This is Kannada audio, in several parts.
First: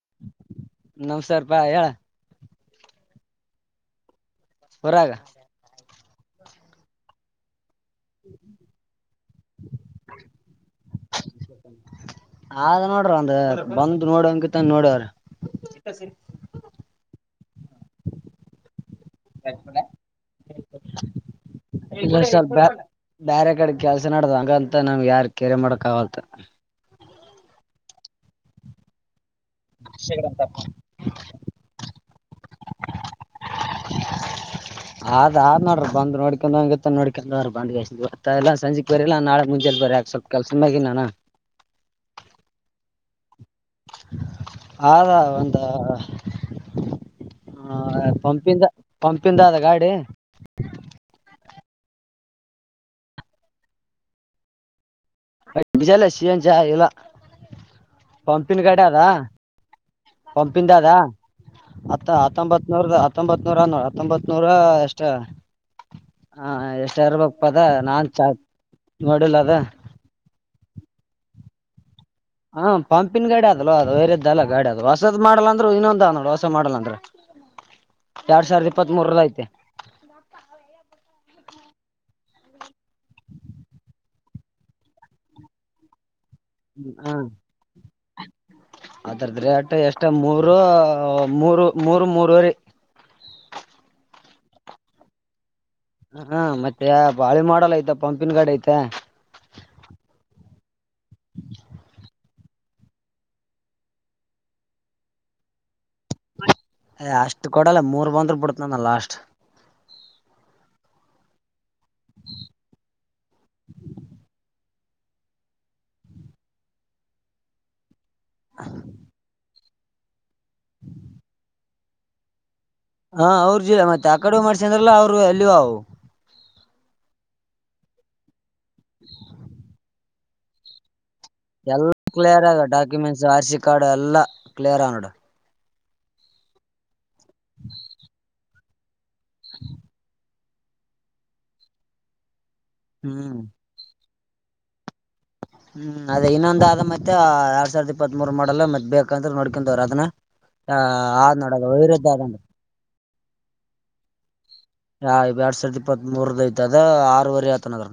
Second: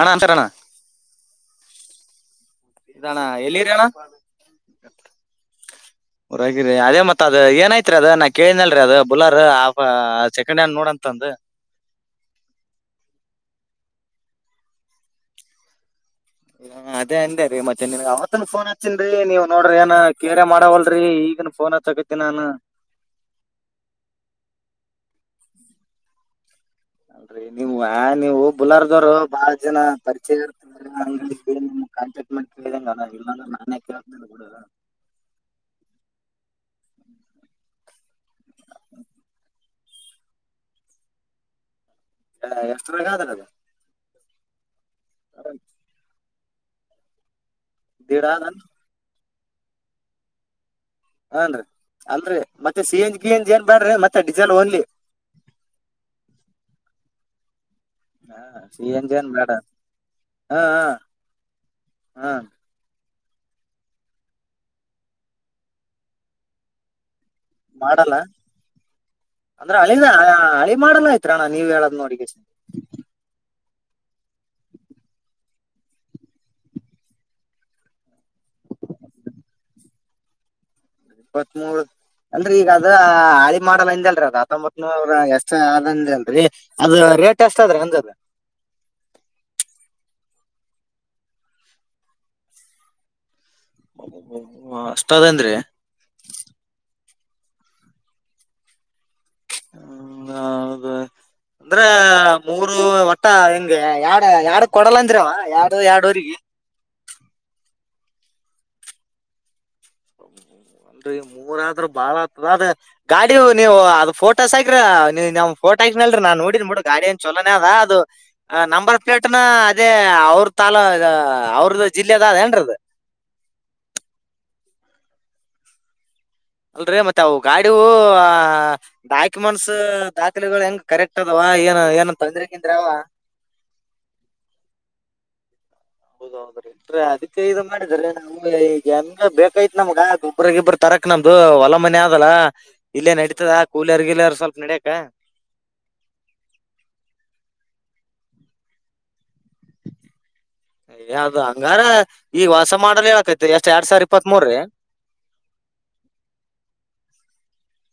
ಅಣ್ಣ ಅಂತಾರಣ ನವಸರ್ ಪಾಯ ಹೇಳ ಇದಣ ಎಲ್ಲಿರಿ ಅಣ್ಣ ಹೊರಾಗ ಹರಿ ಅದ ಮತ್ತ ಅದ ಏನಾಯ್ತು ತ್ರಿ ಅದ ನಾ ಕೇಳನಲ್ರೀ ಅದು ಬುಲರ್ ಆಫ ಸೆಕೆಂಡ್ ಹ್ಯಾಂಡ್ ನೋಡ ಅಂತಂದು ಆದದ ನೋಡ್ರಿ ಒಂದ ಬಂದ್ ನೋಡನ್ಕಿತ್ತ ನೋಡವ್ರ ಹ ಅದೇ ಅಂದೇ ರೀ ಮೆ ಅವತ್ತನ್ ಫೋನ್ ಹಚ್ಚನ್ೀ ನೀವ್ ನೋಡ್ರಿ ಏ ಕೇರೆ ಮಾಡವಲ್ರರಿ ಈಗ ಇ ಸ್ವಲ್ಪ ಬೇರೆ ಕಡೆ ಕೆಲ್ಸ ನಡ್ದ ಹಂಗಂತ ನಮ್ ಯಾರ್ ಕೆಿರೆ ಮಾಡಡ ಕಾವಲ್ುತ್ತ ಅಲ್ರರಿ ನೀವು ಹ ನೀವು ಬುಲಾರಗವರು ಬಹಳ ಜನ ಪರಿಚಯ ಇರ್ತ ಕಾಂ ಮ ಕೇಳಂಗಲ್ಲ ಇಲ್ಲಂದ ನಾನೇ ಕಡಲ್ಲ ಅ್ ಆದ್ ನೋಡ್ರ ಬ್ ನೋಡ್ಕೊಂಡ್ ಹಂಗ ಗ ನೋಡ್ಕೊಂಡ್್ರ ಬಂದ್ ಎಲ್ಲ ಸಂಜೆ ಬರಿಲ್ಲ ನಾಳೆ ಮುಂಜೆ ಬರ ಸ ಕೆಲ್ಸಮ್ಮಾಗಿ ನಾನ ಎಷ್ಟ ವರೆಗ ಆದಲ್ಲ ಅದ ಹದಾ ಒಂದ ಹ ದೀಡ ಅದನ್ ಪಂಪಿಂದ ಪಂಪಿಂದ ಅದ ಗಾಡಿ ಹನ್ರಿ ಅಂದ್ರರಿ ಮತ್ತೆ ಸಿ ಎನ್ಜಿ ಕ ಎನ್ಜಿ ಏನ್ ಬ್ಯಾಡ್ರಿ ಮತ್ತೆ ಡೀಿಸೆಲ್ ಓನ್ಲಿ ಜಲ್ಲ ಸಿನ್ ಜಾ ಇಲ್ಲ ಪಂಪಿನ ಸಿ ಕಡೆ ಅದ ಎನ್ ಜಿ ಏನ್ ಬೇಡ ಹಾ ಪಂಪಿಂದ ಹಾ ಅದ ಹತ್ತ ಹಾ ಹತ್ತೊಂಬತ್ನೂರ ಹತ್ತೊಂಬತ್ ನೂರ ನೋಡ ಹತ್ತೊಂಬತ್ ನೂರ ಎಷ್ಟ ಹ ಎಷ್ಟ ಪದ ನಾನ್ ಮಾಡಲ್ಲ ಚಾ ನೋಡಿಲ್ಲ ಅದ ಅಂದ್ರ ಹಳ ಹಳಿ ಮಾಡಲ್ಲ ಆಯ್ತ್ರಣ್ಣ ನೀವ್ ಹೇಳದ್ ನೋಡಿ ಹಾ ಪಂಪಿನ್ ಗಾಡ ಆ ಅ ಅದು ವೇರದ್ದಲ್ಲ ಗಾಡಿ ಅದು ಹೊಸದ್ ಮಾಡಲ್ಲ ಅಂದ್ರು ಇನ್ನೊಂದ ನೋಡ ವಸ ಮಾಡಲ್ಲ ಅಂದ್ರೆ ಎರಡ್ ಸಾವಿರದ ಇಪ್ಪತ್ತ್ ಮೂರದ ಐತೆ ಇಪ್ಪತ್ತ್ ಮೂೂರು ಅಲ್ರೀ ಈಗ ಅದ ಹಾಿ ಮಾಡಲ್ಲ ಅಂದ ಅಲ್ರೀ ಅದ ಹತ್ತೊಂಬತ್ ನೂರ ಎಷ್ಟ ಅದಂದ ಅಲ್ರಿ ಹ ಅದರದಟ ಎಷ್ಟ ಮೂರು ಬ್ರೋ ಮೂರು ಮೂರು ಮೂರವರಿ [unintelligible] ಅಷ್ಟ ಅದಾನ್ರಿ. ಹ್ಞಾ ಮತ್ತೆ ಬಾಳೆ ಮಾಡಲ್ ಐತ ಪಂಪಿನ್ ಗಾಡಿ ಐತ ಹ ಹೌದ ಅಂದ್ರ ಮೂರು ವಟ್ಟ ಹಿಂಗ ಯಡ ಯಡ್ ಕೊಡಲ್ಲ ಅಂದ್ರವ ಯ ಏ ಅಷ್ಟ್ ಕೊಡಲ್ಲ ಮೂರ್ ಬಂದ್ರ ಬಿಡತ ನಾನ ಲಾಸ್ಟ್ ಒನ್ರಿ ಮೂರ ಆದ್ರೂ ಬಾಳ ಆಗ್ತದ ಅ ಗಾಡಿ ನೀವು ಅದ ಫೋಟೋಸ್ ಹಕ ನೀ ನ್ ಫೋಟ ಹಾಕ್ನಲ್ ನೋಡಡಿರಿ ನ ಬಿಡು ಗಾ ಏ ಚಲೋೇ ಅದ ಅದು ನಂಬರ್ ಪ್ಲೇಟ್ನ ಅದೇ ಅವ್ರ ತಾಲ ಅವ್ರದ್ದ ಜಿಲ್ಲೆದ ಅದ ಏನ್ರದ ಹಾ ಅವ್ರ ಜಿಲ್ಲ ಮತ್ತೆ ಆ ಕಡೆ ಮಾಡ್ಸ ಅಂದ್ರಲ್ಲ ಅವರು ಅಲ್ಲಿವ ಅವು ಅಲ್ರಿ ಮತ್ತೆ ಅವು ಗಾಡಿೂ ಡಾಕ್ಯುಮೆಂಟ್ಸ್ ದಾಖಲೆಗಳು ಹೆಂಗ್ ಕರೆಕ್ಟ್ ಅದಾವ ಏನ್ ಎಲ್ಲಾ ಏನ್ ಕ್ಲಿಯರ್ ತೊಂದ್ರೆ ಆಗ ಗಿಂದ್ರೆ ಅವ ಡಾಕ್ಯುಮೆಂಟ್ಸ್ ಆರ್ ಸಿ ಕಾರ್ಡು ಎಲ್ಲಾ ಕ್ಲಿಯರ್ ಆಗ ನೋಡು ಹೌದ ಹೌದ್ರಿ ರ ಅದಕ್ಕೆ ಇದ ಮಾಡಿದ್ರೀನ ನಮ್ಗ ಈಗ ಹೆಂಗ ಬೇಕಾಯತ್ ನಮ್ಗ ಅದು ಇಬ್ರ ಗಿಬ್ರ ತರಕ್ ನಮ್ದು ಹೊಲ ಮನಿ ಆದಲ್ಲ ಇಲ್ಲೇ ಹ್ಮ್ ನಡತದ ಕುಲರ್ ಗಿಲರ್ ಸ್ವಲ್ಪ ನಡಿಯಕ್ಕ ಹ್ಮ ಅದೇ ಇನ್ನೊಂದ ಅದ ಮತ್ತ ಯಾಡ ಸಾವಿರದ ಇಪ್ಪತ್ತ ಮೂರ ಮಾಡಲ್ಲ ಮತ್ ಬೇಕಂದ್ರ ನೋಡ್ಕೊಂಡ ಹೋರಿ ಅದನ್ನ ಆ ಎ ಯದ ಆದ್ ನೋಡ್ ಅದ್ ಹಂಗಾರ ವೈರದ್ದ್ ಆದ್ ನೋಡ್ ಈ ಹೊಸ ಮಾಡಲ್ ಹೇಳತ್ತರಿ ಎಷ್ಟ ಯಾಡ ಸಾವಿರ ಇಪ್ಪತ್ತ ಮೂರೀ ಹಾ ಯಾಡ್ ಸಾವಿರದ ಇಪ್ಪತ್ತ್ ಮೂರ್ದ ಐತ ಅದ ಆರವರೆ ಆಯತನದ್ರ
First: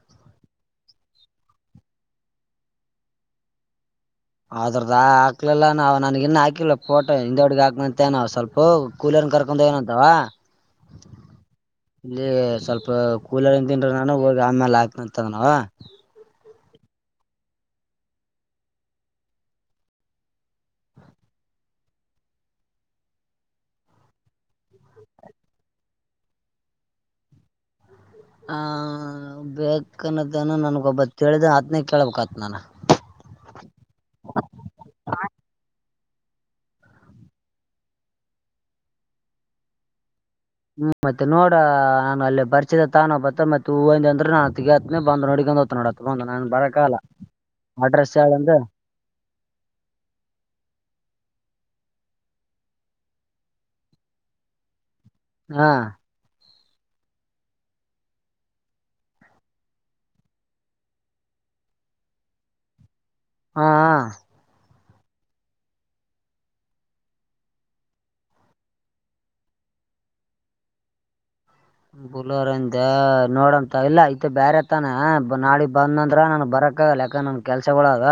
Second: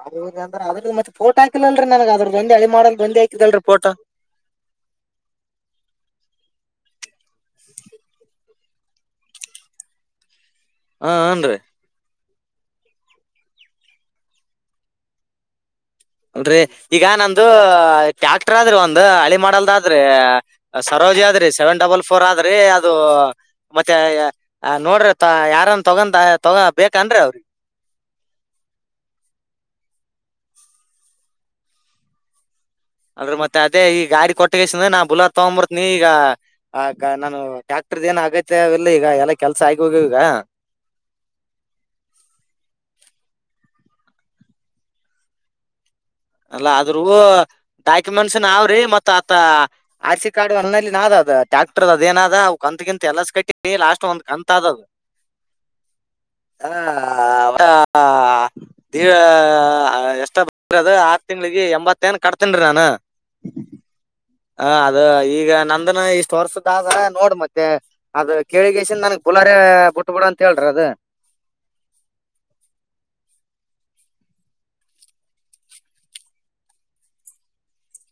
ಅ ಅ್ರ ಅದ್ರ ಮತ್ತ ಫೋಟೋ ಹಾಕಿಲ್ಲಲ್ರಿ ನನಗ ಅದ್ರ ಹಳಿ ಮಾಡಲ್ ಒಂದೇ ಹಾಕಿದಲ್ರಿ ಫೋಟೋ ಅದ್ರದ್ದ ಹಾಕ್ಲಿಲ್ಲಾ ನಾ ನನಗ ಇನ್ನ ಹಾಕಿಲ್ಲ ಫೋಟೋ ಹಿಂದ ಗಡಿಗ ಹಾಕತನ ಹೇಳೆನ ಸಲ್ಪ ಓ ಕೂಲರ್ ಕರ್ಕೊಂಡ ಹೋಗ್ಯಾನ ಅಂತ ಆವಾ ಹ ಹಂನ್ರೀ ಇಲ್ಲಿ ಸ್ವಲ್ಪ ಕೂಲರ ಇಂತಿನ್ರಿ ನಾನು ಹೋಗಿ ಆಮೇಲ ಆಕ್ತಂತನವ ರಿ ಈಗ ನಂದು ಟ್ಯಾಕ್ಟರ್ ಆದ್ರಿ ಒಂದ ಹಳಿ ಮಾಡಲ್ದದ್ರಿ ಸರೋಜದ ರಿ ಸೆವೆನ್ ಡಬಲ್ ಫೋರ್ ಆದ್ರಿ ಅದು ಮತ್ತೆ ನೋಡ್ರಿ ಅ ಯಾರನ್ ತಗ ಅದ ಬೇಕಂನ್ರೀ ಅ ಹ ಬೇಕನ್ನದನ ನನ್ನಗ ಒಬ್ಬ ತಿಳಿದ ಆತ್ನ ಕೇಳಬೇಕ ಆತ್ ನಾನ ಅಂದ್ರ ಮತ್ತ ಅದೇ ಈ ಗಾರಿ ಕೊಟ್ಟಗಸಿಂದ ನಾ ಬುಲ ತಗೊಂದಬರ್ತೀನಿ ಈಗ ಗ ನಾನು ಟ್ರ ದ ಏನ್ ಅಗತ್ಯವಿಲ್ಲ ಈಗ ಎಲ್ಲಾ ಕೆಲ್ಸ ಆಗಿ ಹೋಗ್ಯಾವ ಈಗ ಹ್ಮ ಮತ್ತ ನೋಡ ನ್ ಅಲ್ಲಿ ಪರಿಚದ ತಾನಬತ್ತ ಮತ್ತ್ ಹು ಅಂದಿ ಅಂದ್ರ ನಾ ಅತಗ ಹೆತೀನಿ ಬಂದ ನೋಡ್ಕೊಂಡ ಹೋತಾನ ನೋಡ. ಆತ್ ಬಂದ್ ನಾನ್ ಅಲ್ಲ ಬರಕಾಗಲ್ಲ ಆದ್ರೂ ಅಡ್ರೆಸ್ ಡಾಕ್ಯುಮೆಂಟ್ಸ್ ಹೇಳಂದ ನಾವ್ರಿ ಮತ್ ಆತ ಆರ್ ಸಿ ಕಾರ್ಡ್ ಅಲ್ಲಿ ನಾದ ಅದ ಟ್ಯಾಕ್ಟರ್ದ ಅದೇನಾದ ಅವು ಕಂತಗಿಂತ ಎಲ್ಲಸ ಕಟ್ಟಿ ಲಾಸ್ಟ್ ಒಂದ್ ಕಂತ್ ಅದದ ಹ್ನ. ಹ ದ ಡಿ ಎಷ್ಟ ಬದ ತಿಂಗ್ಳಿಗಿ ಎಂಬತ್ತ ಏನ್ ಕಟ್ತನ್ರೀ ನಾನ ಹ್ಞಾ. ಹ ಅದ ಈಗ ನಂದನ್ ಇಷ್ಟ ವರ್ಷದ ಆದ ನೋಡ್ ಮತ್ತೆ ಅದ ಕೇಳಿಗೆಸಿನ್ ನನ್ಗ್ ಬುಲಾರ ಅ ಬಿಟ್ಟ ಬಿಡ ಅಂತ ಹೇಳ್ರಿ ಅದ ಬುಲೋರ್ಂದ ನೋಡನ ತು ಇಲ್ಲ ಇತ ಬೇರೆತಾನ ನಾಳಿ ಬಂದಂದ್ರ ನನ್ ಬರ ಕ ಲೇಕ ನನ್ ಕೆಲ್ಸಗೋಳ ಅದ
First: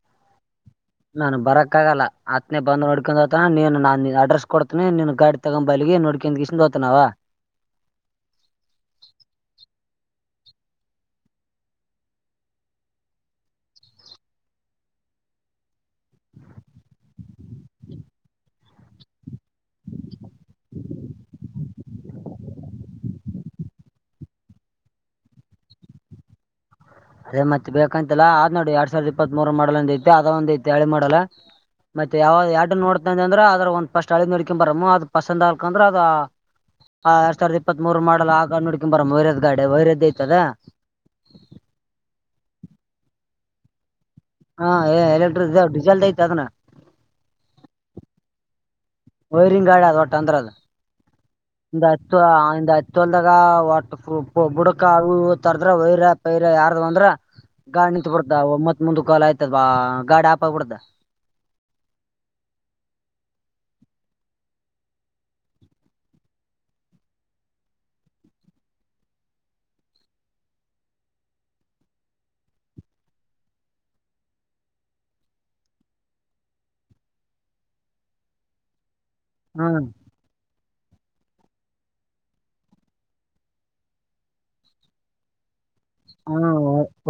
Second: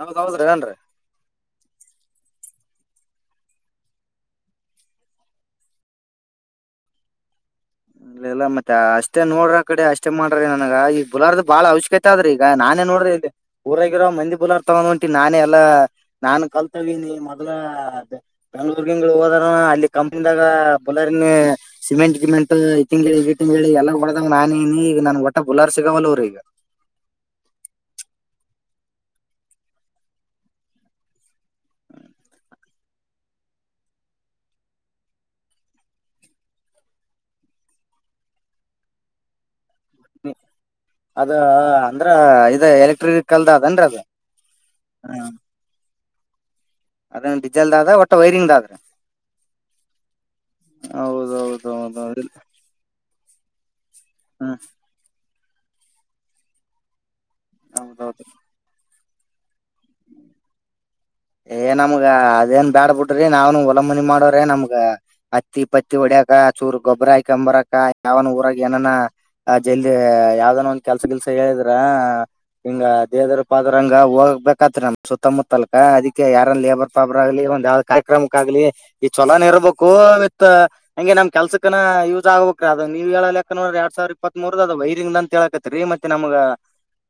ಹೌದ ಹೌದ್ರಿ ಏನ್ರಿ. ನನ್ ಬರಕ್ಕ ಆಗಲ್ಲ ಅತ್ನ ಬಂದ ನೋಡ್ಕೊಂಡ ಹೋತಾನ ನೀನ ನನ ಅಡ್ರೆಸ ಕೊಡ್ತೀನಿ ನೀನ್ ಗಾಡಿ ತಗೊಂಡ ಬಾ ಅಲ್ಲಿಗಿ ನೋಡ್ಕೊಂಡ ಗಿಸ್ಕಿದ ಹೋತನ ಆವ [inaudible] ಇಲ್ಲ ಇಲ್ಲ ಮತ್ತ ಅಷ್ಟೇ ನೋಡ್ರ ಅಕಡೆ ಅಷ್ಟೇ ಮಾಡ್ರಿ ನನಗ ಈಗ ಬುಲರ್ದ ಬಾಳ ಅವಶ್ಯಕತೆ ಅದ್ರಿ ಈಗ ನಾನ್ ನೋಡ್ರಿ ಇಲ್ಲಿ ಊರಾಗಿರೋ ಮಂದಿ ಬುಲರ್ ತುಗೊಂದ ಹೊಂಟಿ ನಾನೇ ಎಲ್ಲಾ ನಾನ್ ಕಲ್ತಹೋಗಿನಿ ಮೊದಲ ಹ [unintelligible] ಹೋದ್ನಾ ಆವಾ ಅಲ್ಲಿ ಕಂಪನಿದಾಗ ಬುಲರಿನ್ ಸಿಮೆಂಟ್ ಗಿಮೆಂಟ್ ಈ ತಿಂಗಳಿ ಈ ತಿಂಗಳಿ ಎಲ್ಲ ಹೋಡದಾಗ ನಾನನಿ ಈಗ ನನಗ ಒಟ್ಟ ಬುಲರ್ ಸಿಗವಲ್ಲ ರಿ ಅದೇ ಮತ್ತೆ ಬೇಕಂತಲ್ಲ ಆದ್ ನೋಡಿ ಯಾಡ್ ಸಾವಿರದ ಇಪ್ಪತ್ ಮೂರ್ ಮಾಡಲ ಅಂದಿದಲ್ಲ ಅದ ಒಂದ ಅತಿ ಎಳಿ ಮಾಡಲ್ಲ. ಮತ್ತೆ ಯಾವ ಎಡ್ಡು ನೋಡ್ತ ಅಂದ್ರ ಅದ್ರ ಒಂದ್ ಫಸ್ಟ್ ಹಳಿದ ನೋಡ್ಕೊಂಡ ಬರಮ್ಮ ಅದ ಪಸಂದ ಆತ ಅಂದ್ರ ಅದ ಆ ಎರಡಸಾವಿರ ಇಪ್ಪತ್ ಮೂರ ಮಾಡಲ್ಲ ಆಗ ನಡ್ಕಿ ಬರ ವೇರದ ಗಡಿ ವೈರದಧ್ಯ್ಯ ಯತದಾ ಅದ ಅಂದ್ರ ಇದು ಎಲೆಕ್ಟ್ರಿಕಿಕ್ ಕಲ್ದ ಅದೇನ್ರೀ ಅದು ಹಾ ಏ ಎಲೆಕ್ಟ್ರಿಕ್ ಡೀಸೆಲ್ದ ಐತ ಅದನ ಅದ ಡೀಸೆಲ್ದ ಆದ ಒಟ್ಟ ವೈರಿಂಗ್ ಆದ್ ವೈರಿಂಗ್ ಗಾಡ ಅದ ಓಟ್ಟ ಅಂದ್ರ ಅದ ಹೌದೌದೌದು ಒಂದ್ ಹತ್ತು ಆ ಒಂದ್ ತೊಲ್ದಾಗ ಒಟ್ಟ ವ ಹ್ಮ್ ಬುಡಕ ತರದ್ರ ವೈರ ಪೈರ ಯಾರ್ದ ಅಂದ್ರ ಗಾಡಿ ನಿಂತ ಹೌದೌದು ಬಿಡ್ತ ಮತ್ತ ಮುಂದಕೋಲಾ ಪಾ ಗಾಡಿ ಆಪ್ ಬಿಡ್ತ ಏ ನಮ್ಗ ಅದೇನ ಬ್ಯಾಡ ಬಿಡ್ರಿ ನಾನೂ ಹೋಲಮನಿ ಮಾಡರೆ ನಮ್ಗ ಹತ್ತಿ ಪತ್ತಿ ಒಡ ದ ಚೂರ್ ಗೊಬ್ರರ ಆಕಂಬರಕ್ಕ ಯಾವನ ಊರಾಗ ಏನನ ಅ ಜಲ್ದ ಯಾವ್ದನ ಒಂದ ಕೆಲ್ಸ ಗಿಲ್ಸ ಹೇಳಿದ್ರ ಹಿಂಗ ದೇದರ ಪಾದ್ರಂಗ ಹೋಗ ಬೇಕತ್ರಿ ನಮ್ ಸುತ್ತಮುತ್ತಲ್ಕ ಅದಕ್ಕೆ ಯಾರ ಲೇಬರ್ ಪಾಬರ್ ಆಗ್ಲಿ ಒಂದ್ ಯಾವ್ದ್ ಕಾರ್ಯಕ್ರಮಕ್ ಆಗ್ಲಿ ಈ ಚಛಲೋನ ಹ್ಮ್ ಇರಬೇಕು ವಿತ್ ಹಂಗೆ ನಮ ಕೆಲ್ಸಕನ ಯೂಸ್ ಆಗ್ಬೇಕ್ರ ಅದ ನೀ್ ಹೇಳಾ ನ್ರ ಎಡ್ಾವಿರ ಇಪ್ಪತ್ ಮೂರದ ಅದ ವೈರಿಂಗ್ ಅಂತ ಹೇಳಕತಿ ರಿ ಮತ್ತೆ ನಮ್ಗ ಹ್ಮ್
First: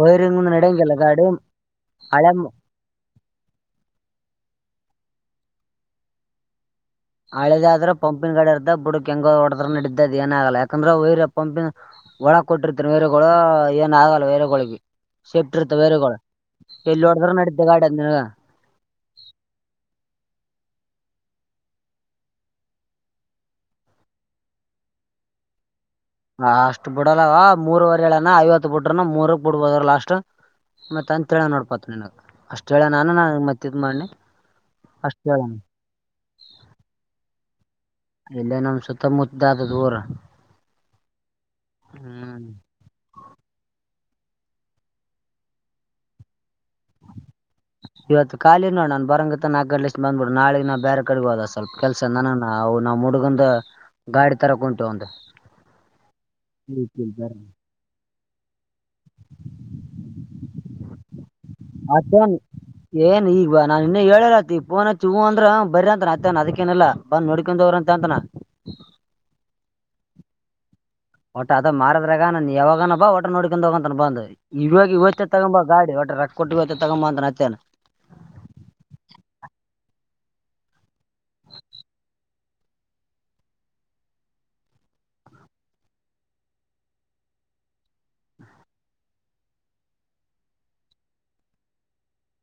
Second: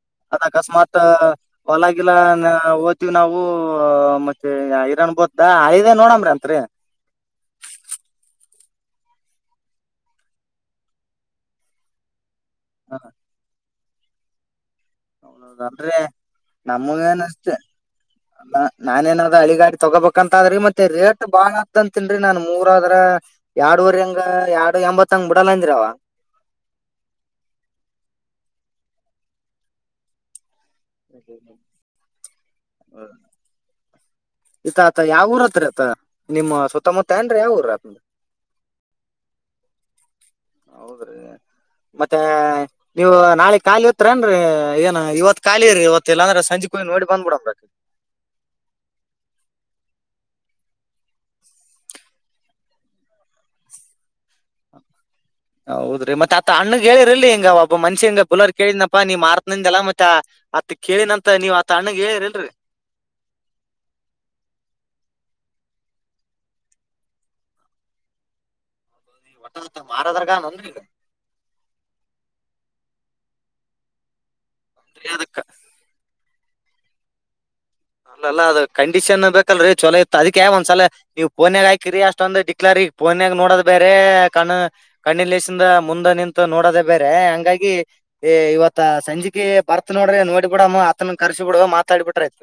ವೈರಿಂಗ್ ಅದ್ ನಡೆಯಂಗಿಲ್ಲ ಅಕಸ್ಮಾತ್ ಗಾಡಿ ಹೊಲಾಗಿಲ್ಲ ಹಳೆ ಇತೀವಿ ನಾವು ಮತ್ತೆ ಇರರಣ್ ಬೋದ್ದ ಆಐ್ದೇ ನೋಡಮ್ರಿ ಅತ್ರಿ ಹಳೆದಾದ್ರೆ ಪಂಪಿಿನ ಗಡರ್ದ ಬುಡು ಕೆಂಗ ಹೊಡೆಡದರು ನಡಿದ್ದದು ಏನಾಗಲ್ಲ ಯಾಕಂದ್ರೆ ವೈರಿ ಪಂಪಿಿನ ಒಳ ಕೊಟ್ಟಿರ್ತೇನ ವೇರಗಳು ಏನು ಆಗಲ್ಲ ವೇರಗಳಿಗೆ ಹೌದ ಅಂದ್ರೆ ಎಲ್ಲಿ ನಮಗೇನ್ ಹೊಡದ್ರ ಅಷ್ಟೆ ನಡಿದ್ದ ಗಾಡಿ ಅದ್ ನಾನೇಏನಾದ್ರ ಹಳಿ ಗಾಡಿ ತಗೋಬೇಕಂತ ಆದ್ರಿ ಮತ್ತೆೀ ಬಾಳ ಅತ್ಂತ ತಿನ್ರಿ ನಾನ್ ಮೂರ ಆದ್ರ ಎರಡುವರೆ ಹಂಗ ಎರಡ್ ಎಂಬತ್ತಂಗ್ ಬಿಡಲ್ಲನ್್ರಿ ಅವ ಅ ಅಷ್ಟ್ ಬಿಡಲ್ಲವ ಮೂರವರೆ ಹೇಳನ ಐವತ್ತು ಬಿಡ್ರನ ಮೂರಕ್ ಬಿಡ್ಬೋದಾರ ಲಾಸ್ಟ್ ಮತ್ತ ಅಂತ ಹೇಳ ನೋಡ್ಪಾತ್ ನಿನಗ್ ಅಷ್ಟ ಹೇಳ ನಾನ ನ ಮತ್ತ ಇದ್ ಮಾಡ್ನಿ ಇತ ಆತ ಯಾವ ಊರತ್ರಿತ ನಿಮ್ಮ್ ಸುತ್ತಮುತ್ತ ಏನ್್ರ ಯಾವ ಊರತ್ ಇಲ್ಲ ನಮ ಸುತ್ತಮುತ್ತಾದ ದೂರ ಹೌದ್ರಿ ಮತ್ತೆ ನೀವು ನಾಳೆ ಖಾಲಿತ್ತು ೇನ್ೀ ಏನ್ ಇವತ್ ಕಾಲಿರಿ ಇವತ್ತ ಇಲ್ಲಾ್ರೆ ಸಂಜೆ ಕಯ್ ನೋಡಿ ಬಂದ್ಬ ಬಿಡ ಇವತ್ತು ಖಾಲಿ ನೋಡ ನಾನ್ ಬರಂಗ ತ ನ ಆಗ್ಡ್ಲೆಷ್ಟ ಬಂದ್ಬಿಡ್ ನಾಳಿಗೆ ನಾವು ಬೇರೆ ಕಡೆ ಹೋದ ಸ್ವಲ್ಪ ಕೆಲ್ಸ ನವು ನಾವ್ ಮುುಡುಗಂದ ಗಾಡಿ ತರ ಉಂಟು ಒಂದು ಹೌದ್ರೀ ಮತ್ತತ್ ಆ ಅಣ್ಣಗ್ ಹೇಳಿರ್ರಿ ಇ ಹಿ ಒಬನ್ಷಿಂಗ ಬುಲರ್ ಕೇಳಿದನಪ್ಪಾ ನೀ್ ಮಾರ್ತನಿಂದ ಅಲ್ಲ ಮತ್ತ ಅತ್ ಕೇಳಿನಂತ ನೀವ್ ಅತ್ ಅಣ್ಣಗ್ ಮತ್ತೇನ್ ಹೇಳಿರಿಲ್ರರಿ ಏನ್ ಈಗ ನನ್ ಇನ್ನ ಹೇಳಲತಿ ಪೋನ ಚ ಅಂದ್ರ ಬರ ಅಂತನ ಅಯತಾನ ಅದಕ್ಕೇನಲ್ಲ ಬಂದ್ ನೋಡ್ಕೊಂಡೋಗ್ರಂತ ಅಂತಾನ ಹೊ ಮಾರದ್ರಗನ್ನ್ರಿ ಒಟ ಅದ ಮಾರದ್ರಾಗ ನನ್ ಯಾವಾಗನ ಬಾ ಒಟ ನೋಡ್ಕೊಂಡ ಹೋಗಂತ ಬ ಅಂದ್ಿ ಇವಾಗ ಫ್ರೀ ಇವತ್ತೇ ಅದಕ್ಕ ತಗೊಂಬ ಗಾಡಿ ಒಟ್ಟೆ ರಕ್ಕ ಕೊಟ್ಟ ಇವತ್ತ ತಗೊಂಬ ಅಂತ ಅತ್ತೇನೆ ಅಲ್ಲಲ್ಲ ಅದು ಕಂಡೀಷನ್ ಬೇಕಲ್ರಿೀ ಚೊಲೋ ಇತ್ತು ಅದಕ್ಕೆ ಒಂದಸಲ ನೀವು ಪೋನ್ಯಾಗ ಹಾಕಿರಿ ಅಷ್ಟೊಂದ ಡಿಕ್ಲಾರಿ ಪೋನ್ಯಾಗ ನೋಡೋದ ಬೇರೆ ಕಣ್ಣ ಕಣ್ಣಿ ಲಸಿಂದ ಮುಂದೆ ನಿಂತ ನೋಡೋದ ಬೇರೆ ಹಂಗಾಗಿ ಇವತ್ತ ಸಂಜಿಕೆ ಬರ್ತ್ ನೋಡ್ರೆ ನೋಡಿಬ ಬಿಡಮ್ಮ ಆತನ ಕರ್ಸಿ ಬಿಡ ಮಾತಾಡ್ಬಿಟ್ರಯ್ತ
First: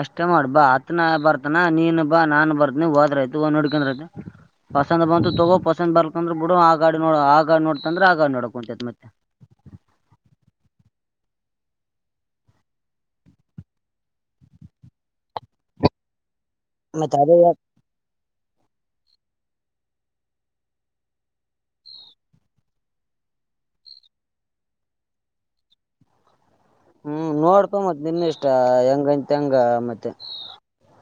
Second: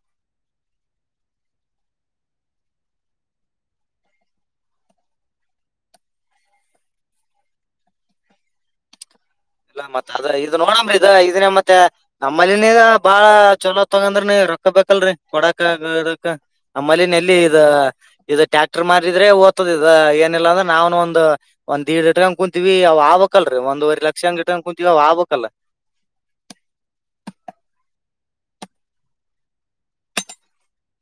ಅಷ್ಟೇ ಮಾಡಬಾ ಅತ್ನ ಬರ್ತಾನ ನೀನು ಬಾ ನಾನನ್ ಬರ್ತನಿ ಹೋದ್ರಐತ ಒ ನುಡ್ಕೊಂಡೈತೆ ಪಸಂದ್ ಬಂತು ತಗೋ ಪಸಂದ್ ಬರ್ಕಂದ್ರ ಬಿಡು ಆ ಗಾಡಿ ನೋ ಆ ಗಾಡಿ ನೋಡ್ತಂದ್ರೆ ಆ ಗಾಡಿ ನೋಡಕ್ ಕುಂಂತೈತ್ ಮತ್ತೆ ಇಲ್ಲ ಮತ್ತತ್ ಅದ ಇದ ನೋಡಂಬ್ರಿ ಇದ ಇದನ್ನ ಮತ್ತೆ ನಮ್ಮಲ್ಲಿನಗ ಬಾಳ ಚೊಲೋ ತಗಂದ್ರ ರೊಕ್ಕ ಬೇಕಲ್ರರಿ ಕೊಡಾಕ್ ಆಮ್ಮಲೆಿನ ಮತ್ ಎಲ್ಲಿ ಅದೇ ಇದ ಇದು ಟ್ಯಾಕ್ಟರ್ ಮಾರಿದ್ರೆ ಏನಿಲ್ಲ ಅಂದ್ರ ನಾವನ್ ಒಂದ ಒಂದ್ೀಡ್ಡ್ ಕುಂತೀವಿ ಅವ ಆ್ಕಲ್ರರಿ ಒಂದ್ವರೆ ಲ ಶಕ್ಷಂಗ ಟಂಗ ಕುೂಂತೀವ ಆಗ್ಬಕ್ಲ್ಲ ಹ್ಮ್ ನೋಡ್ಕ ಮತ್ ನಿನ್ ಇಷ್ಟ ಹೆಂಗಂತ ಹೆಂಗ ಮತ್ತೆ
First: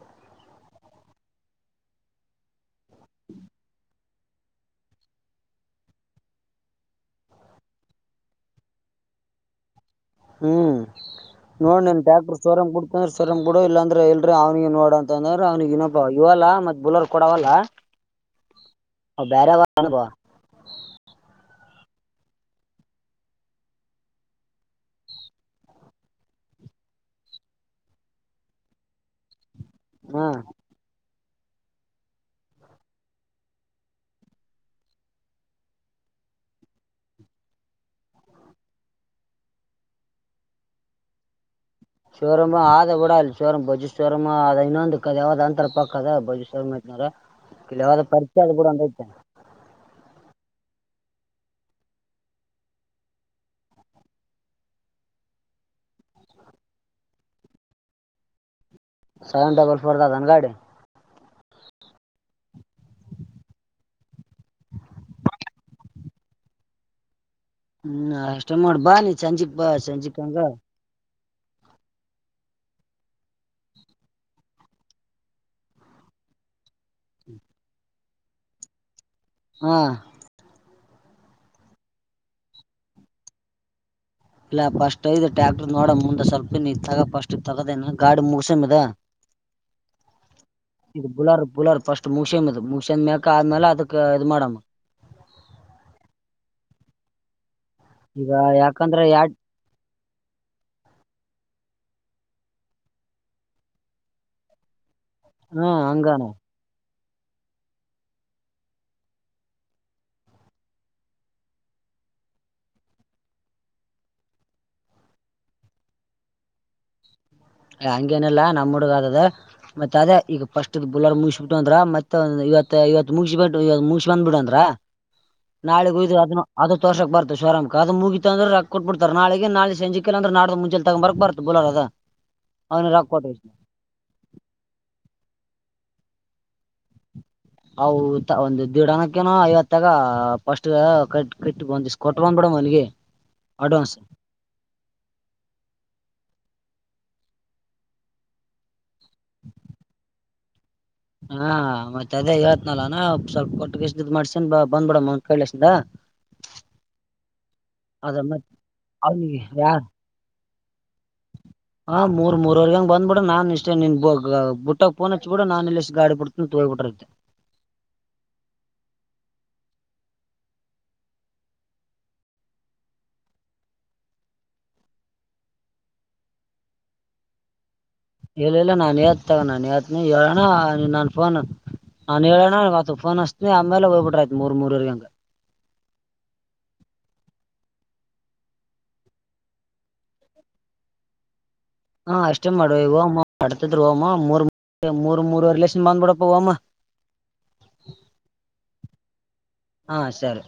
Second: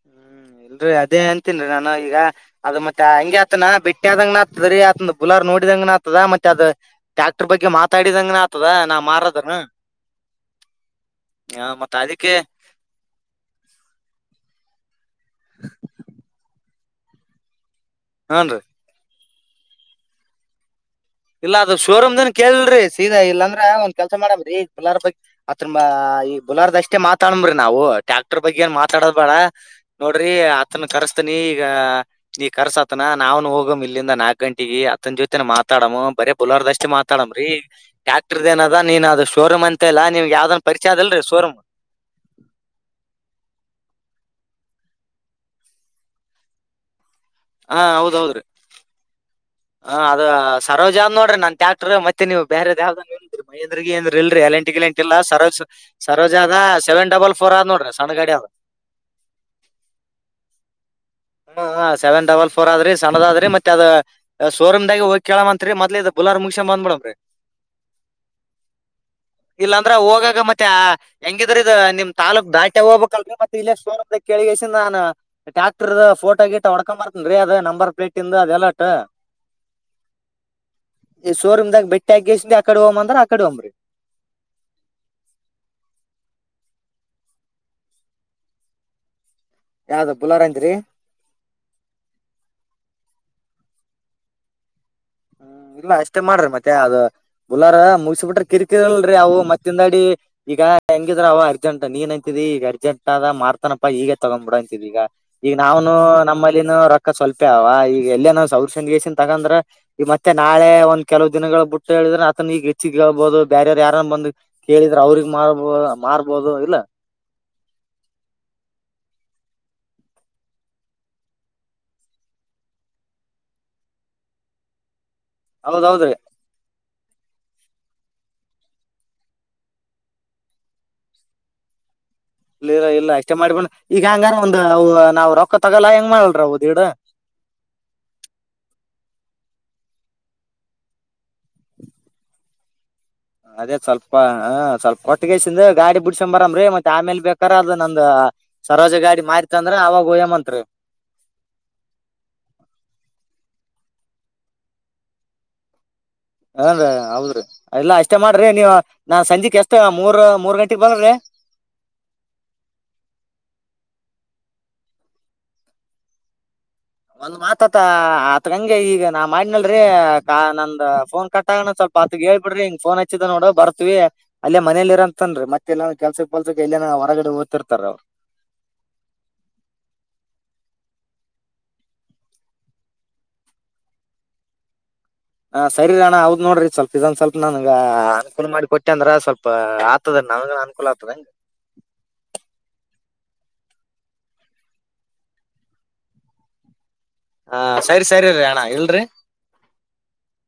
ಹ್ಮ್ ಇಲ್ರರಿ ಅದೇ ಅಂತೀನ್ೀ ನಾನು ಈಗ ಅದ ಮತ್ತೆ ಹಂಗಗೆ ಆತನ ಬಿಟ್ಟ ಆದಂಗ ನತ್ದರಿ ಆತ ಬುಲ ನೋಡಿದಂಗನ ಆತದ ಮತ್ತೆ ಅದ ಟ್ಯಾಕ್ಟರ್ ಬಗ್ಗೆ ಮಾತಾಡಿದಂಗನ ಆಗ್ತದ ನಾ್ ಮಾರದನು ಹ್ಮ್ ನೋಡ್ ನನ್ ಅದಕ್ಕೆ ಟ್ಯಾಕ್ಟ್ರರ್ ಸವರಂಗ್ ಬಿಡತಂದ್ರೆ ಸವರಂಗ್ ಬಿಡ ಇಲ್ಲಾಂದ್ರೆ ಇಲ್ರಿ ಅವ್ನಿಗೆ ನೋಡಂತ ಂದ ಅವ್ನಿಗೆ ಇನೊಪ್ಪ ಇವಲ್ಲಾ ಮತ್ ಬುಲರ್ ಕೊಡವಲ್ಲ ಹನ್ರಿ ಹ ಬೇರೆಣಬ ಇಲ್ಲ ಅದ್ ಶೋರೂಮ್್ದನ್ ಕೇಳಲ್ರಿ ಸೀದಾ ಇಲ್ಲಾಂದ್ರ ಒಂದ್ ಕೆಲ್ಸ ಮಾಡಮ್ರೀ ಪಲರ್ ಬಗ್ ಅ ಕುಲಾರದಷ್ಟೇ ಮಾತಾಡಂಬ್ರಿ ನಾವು ಟ್ಯಾಕ್ಟರ್ ಬಗ್ಗೆ ಏ ಮಾತಾಡ ಬೇಡ ಹಾ ನೋಡ್ರಿ ಅತ್ ಕರಸ ಆತ್ನ ಈಗ ನೀ ಕರ್ಸತನ ನಾವನು ಹೋಗ್ ಇಲ್ಲಿಂದ ನಾಲ್ಕ ಗಂಟೆಗೆಗ ಅತನ ಜೊತೆ ಮಾತ್ರ ಮಾತಾಡ್ ಬರ ಬಲರ್ದಷ್ಟ್ ಮಾತಾಡಮ್ರೀ ಟ್ಯಾಕ್ಟರ್ದ ಏನದ ನೀನ್ ಅದು ಶೋರೂಮ ಅಂತ ಇಲ್ಲ ನಿವ್ ಯಾವ್ದ ಪರಿಚ ಅಲ್ರೀ ಸೋರಂ್ ಹ ಅದ ಇನ್ನೊಂದು ಕದ ಯಾವದ ಅಂತ ತರಪಕ್ದ ಬಜೀ್ವತನಾರೆ ಹಾ ಕೆಲವಾದ ಹೌದೌದ್ರಿ ಪರಿಚಯ ಆದ ಕೂಡ ಒಂದ ಐತೆ ಹ ಅದ ಸರೋಜ್ ನೋಡ್ರಿ ನನ್ ್ಯಾಕ್ಟ್ರ ಮತ್ತೆ ನೀವು ಬೇರೆ ದಾವ್ದ ಮಹೇಂದ್ರಗಏ್ರ ಇರಿ ಎಂಟಿ ಎಂಟ ಇಲ್ಲ ಸರಜ್ ಸರೋಜ ಅ ಸೆವೆ ಡಲ್ ೋರ್ ಆದ ನೋ್ರರಿ ಸಣ್ಣ ಗಾ ಹ ಸೆವೆನ್ ಡಬಲ್ ಫೋರ್ ದಾಸನ್ ಗಾಡಿ ಹ ಸೆವೆನ್ ಡಬಲ್ ಫೋರ್ ಆದ್ರಿ ಸಣ್ಣದ ಆದ್ರಿ ಮತ್ತೆ ಅದ ಸೋರಮ್ದೆ ಹೋಗ ಕೇಳಳ ಅಂತತ್ರಿ ಮದಲದ ಬುಲಾರ್ ಮುಗಸನ್ ಬಂದ್ಡ್ರರಿ ಹ್ಮ್ ಕಷ್ಟ ಮಾಡಡ್ಬಾ ನೀ ಸಂಜಿಪಾ ಇಲ್ಲಾಂದ್ರ ಸಂಜಿಕಂಗ ಹೋಗಾಗ ಮತ್ತೆ ಹೆಂಗಿದ್ರ ಇದ ನಿಮ್ ತಾೂಕ್ ದಾಟಿ ಹೋಗಬೇಕಲ್ರರಿ ಮತ್ತೆ ಇಲ್ಲ ಸೋನ ಕೇಳಿಗಸ ನಾನನ್ ಡಾಕ್ಟರ್ ಫೋಟೋ ಗಿಟ್ ಹೊಡ್ಕೊಂಬರ್ತೇನ್ ರೀ ಅದು ನಂಬರ್ ಪ್ೇಟ್ ಇಿಂದ ಅದು ಎಲಾಟ್ ಹಾ ಈ ಶೋರೂಮ ದಾಗ ಬೆಟ್ಟಿ ಆಗೇಸ ಅಕಡೆ ಹೋಗ್ ಅಂದ್ರ ಅಕಡೆ ಹೋಮ್ರಿ ಇಲ್ಲ ಫಸ್ಟ್ ಐದು ಟ್ಯಾಕ್ಟ್ರರ್ ನೋಡ ಮುಂದೆ ಸ್ವಲ್ಪ ಇ ತಗ ಫಸ್ಟ್ ಇ ತಗೋದೇನ ಗಾಡಿ ಮುಗಸಮದ ಯಾವ್ದ ಬುಲಾರ್ ಅಂದ್ರಿ ಇದು ಬುಲರ್ ಬುಲರ್ ಫಸ್ಟ್ ಮುಸೇನ್ ಮುಸೇನ್ ಮ ಾದ್ಮೇಾಲ ಅದುಕ್ಕೆ ಇದು ಮಾಡಡಾಮ ಹ್ಮ್ ಇಲ್ಲ ಅಷ್ಟೇ ಮಾಡ್ರಿ ಮತ್ತೆ ಅದು ಬುಲಾರ ಮುಗಸ ಈಗ ಬಿಿಟ್ರ ಯಾಕಂದ್ರ ಕಿರಿಕಿರಲ್ರರಿ ಯಾಡ್ ಅವು ಮತ್ತಿಂದ ಅಾಡಿ ಈಗ ಹೆಂಗಿದ್ರ ಅವ ಅರ್ಜೆಂಟ್ ನೀನ್ ಅಂತಿದಿ ಈಗ ಅರ್ಜೆಂಟ್ ಆದ ಮಾರ್ತಾನಪ್ಪಾ ಈಗಗೆ ತಗೊಂಡ್ ಬಿಿಡ ಅಂತಿದ್ ಈಗ ಈಗ ಹ್ಮ್ ನಾವ್ನು ಹಂಗಾನ ನಮ್ಮಲ್ಲಿನ ರೊಕ್ಕ ಸ್ವಲ್ಪೆ ಅವ ಈಗ ಎಲ್ಲನಾವ ಸೌ್ರಷನ್ಗೇಶನ್ ತಗಂದ್ರ ಈ ಮತ್ತೆ ನಾಳೆ ಒಂದ ಕೆಲ ದಿನಗಳ ಬ ಬಿಟ್ಟು ಹೇಳಿದ್ರೆ ಅತನ ಈಗ ಹೆಚ್ಚಿಗೆ ಹೇಳ್ಬಹುದು ಬೇರವ್ ಯಾರನ್ನ ಬಂದು ಕೇಳಿದ ಅವ್ರಿಗೆ ಮಾರ್ಬೋ ಮಾರ್ಬೋದು ಇಲ್ಲ ಹಂಗೇನಿಲ್ಲಾ ನಮ್ಮ್ ಹುಗ ಅದದ ಮತ್ತತ್ ಅದೇ ಈಗ ಫಸ್ಟ್ ಬುಲರ್ ಮುಸಬಿಟ್ಟು ಅಂದ್ರ ಮತ್ತೆ ಇವತ್ತು ಇವತ್ತು ಮುಗ ಬಿ ಮುಗಸಿ ಬಂದ್ಬಿಡ ಅಂದ್ರ ನಾಳೆ ಹೌದೌದ್ರಿ ಹಯ್ದದ ತೋಷಕ್ ಬತು ಶರಾಮಕ್ ಅದು ಮುಗಿತ ಅ್ರೆ ಕೊಟ್ ಬಿಡ್ತ ನಾಳೆ ನಾಳ ಸಂಜೆ ಅ್ರೆ ನಡದ ಮುಂೆ ತಗ ಬರಕ್ ಬತ ಬಲರ್ ಅ ಹ ಇಲ್ಲ ಇಲ್ಲ ಇಷ್ಟೇ ಮಾಡ್ಕೊಂಡ್ ಈಗ ಹಂಗಾರ ಒಂದು ನಾವ್ ರೊಕ್ಕ ತಗೋಲ್ಲಾ ಹೆಂಗ ಮಾಡಲ್ರ ದೀಡ ಹೌ ಒಂದು ದಿಡಾನ ಅಕನ ಐವತ್ತಾಗ ಫಸ್ಟ್ ಕ ಕಟ್ಟ ಬಂದ ಕೊಟ್ ಬಂದ್ ಬಿಿಡ ಮನಗೆ ಅದೇ ಸ್ವಲ್ಪ ಹ ಸ್ವಲ್ಪ ಕೊಟ್ಟಗಸಿಂದ ಗಾಡಿ ಬಿಡ್ಸ ಬರಾಮ್ರೀ ಮತ್ತತ್ ಆಮೇಲೆ ಬೇಕಾರ ಅದ ನಂದ ಸರೋಜ ಗಾಡಿ ಮಾರತ ಅಂದ್ರ ಅವಾಗ ಹಯ್ಯಮಂತ್ರಿ ಹಾ ಮತ್ತೆ ಅದೇ ಇವತ್ನಾಲ್ ಅನಾ ಸ್ವಲ್ಪ ಕೊಟ್ಟಷ್ಟ್ ಮಾಡ್ಸನ್ ಬ ಬಂದ್ಬಿಡ ಕೈಲಸಿಂದ ಹನ್ೀ ಹೌದ್ರಿ ಇಲ್ಲಾ ಅದ ಅಷ್ಟೇ ಮತ್ ಮಾಡ್ರಿ ನೀವು ನಾನ್ ಅವ್ನಿಗೆ ಸಂಜೆಕ್ ಯಾ ಎಷ್ಟ ಮೂರ ಮೂರ್ ಗಂಟೆ ಹಾ ಮೂರ್ ಮೂರ್ವರೆಗಂಗಗೆ ಬಂದ್ಬಿಡ ನಾನ್ ಇಷ್ಟೇ ನಿನ್ ಹೋಗ ಗ ಬುಟ್ಟಕ್ಕೆೋಚ್ುೂಡ ನನ್ ಎಲ್ಲೆಸ್ ಗಡಿ ಪಡ್ತ ಒಂದ್ ಮಾತತ ಆತ್ಗಂಗೆ ಈಗ ನಾ ಮಾಡಿನಲ್ ೀ ನಂದು ಫೋನ್ ಕಟ್ಗಣ ಸ್ವಲ್ಪ ಆತ್ ಹೇಳ್ ಬಿಡ್ರಿ ಹಿಂಗ ಫೋನ್ ಹಚ್ಚಿದ ನೋಡು ಬರ್ತ್ವಿ ಅಲ್ಲೇ ಮನೇಲಿ ಇರ ಅಂತನ್ೀ ಮತ್ತೆಲ್ಲನ ಕೆಲ್ಸಕ್ ಪಲ್ಸಕ್ ಎಲ್ಲನೋ ಹೊರಗಡೆ ದ್ತಿರ್ತಾರ ಅವ್ ಇಲ್ಲ ಇಲ್ಲ ನಾನ್ ತ್ ತಗ ನಾನನ್ ಯತನ ಹೇಳಣ ನನ್ ಫೋನ್ ನಾನನ್ ಹೇಳಣ ಇವತ್ತು ಫೋನ್ ಅಸ್ತನ ಆಮೇಲೆ ಹೋಗ್ಬ ಬಿ್ರ ಆಯತ್ ಮೂರ್ ಮೂರವರ್ಗ ಹಂಗಗೆ ಹಾ ಸರಿರಣ್ಣ ಹೌದ್ ನೋಡ್ರಿ ಸ್ವಲ್ಪ ಇದೊಂದು ಸ್ವಲ್ಪ ನನ್ಗ ಅನುಕೂಲ ಮಾಡಿ ಕೊಟ್ಟೆ ಅಂದ್ರ ಸ್ವಲ್ಪ ಆತದ ನಾವ್ ಅನುಕೂಲ ಆಗ್ತದೆ ಹಂಗಗೆ ಹಾ ಅಷ್ಟೇ ಮಾಡ್ವ ಇವ ಅಮ್ಮ ಅಡ್ತದ್ಮಮೂರ್ ಮೂರ್ ಮೂರರಿಲೇಷನ್ ಬಂದ್ಬಿಡಪ್ಪ ಅಮ್ಮ ಹ ಸರಿ ಸರಿರಿ ಅಣ್ಣ ಇಲ್ರಿ ಹಾ ಸರಿ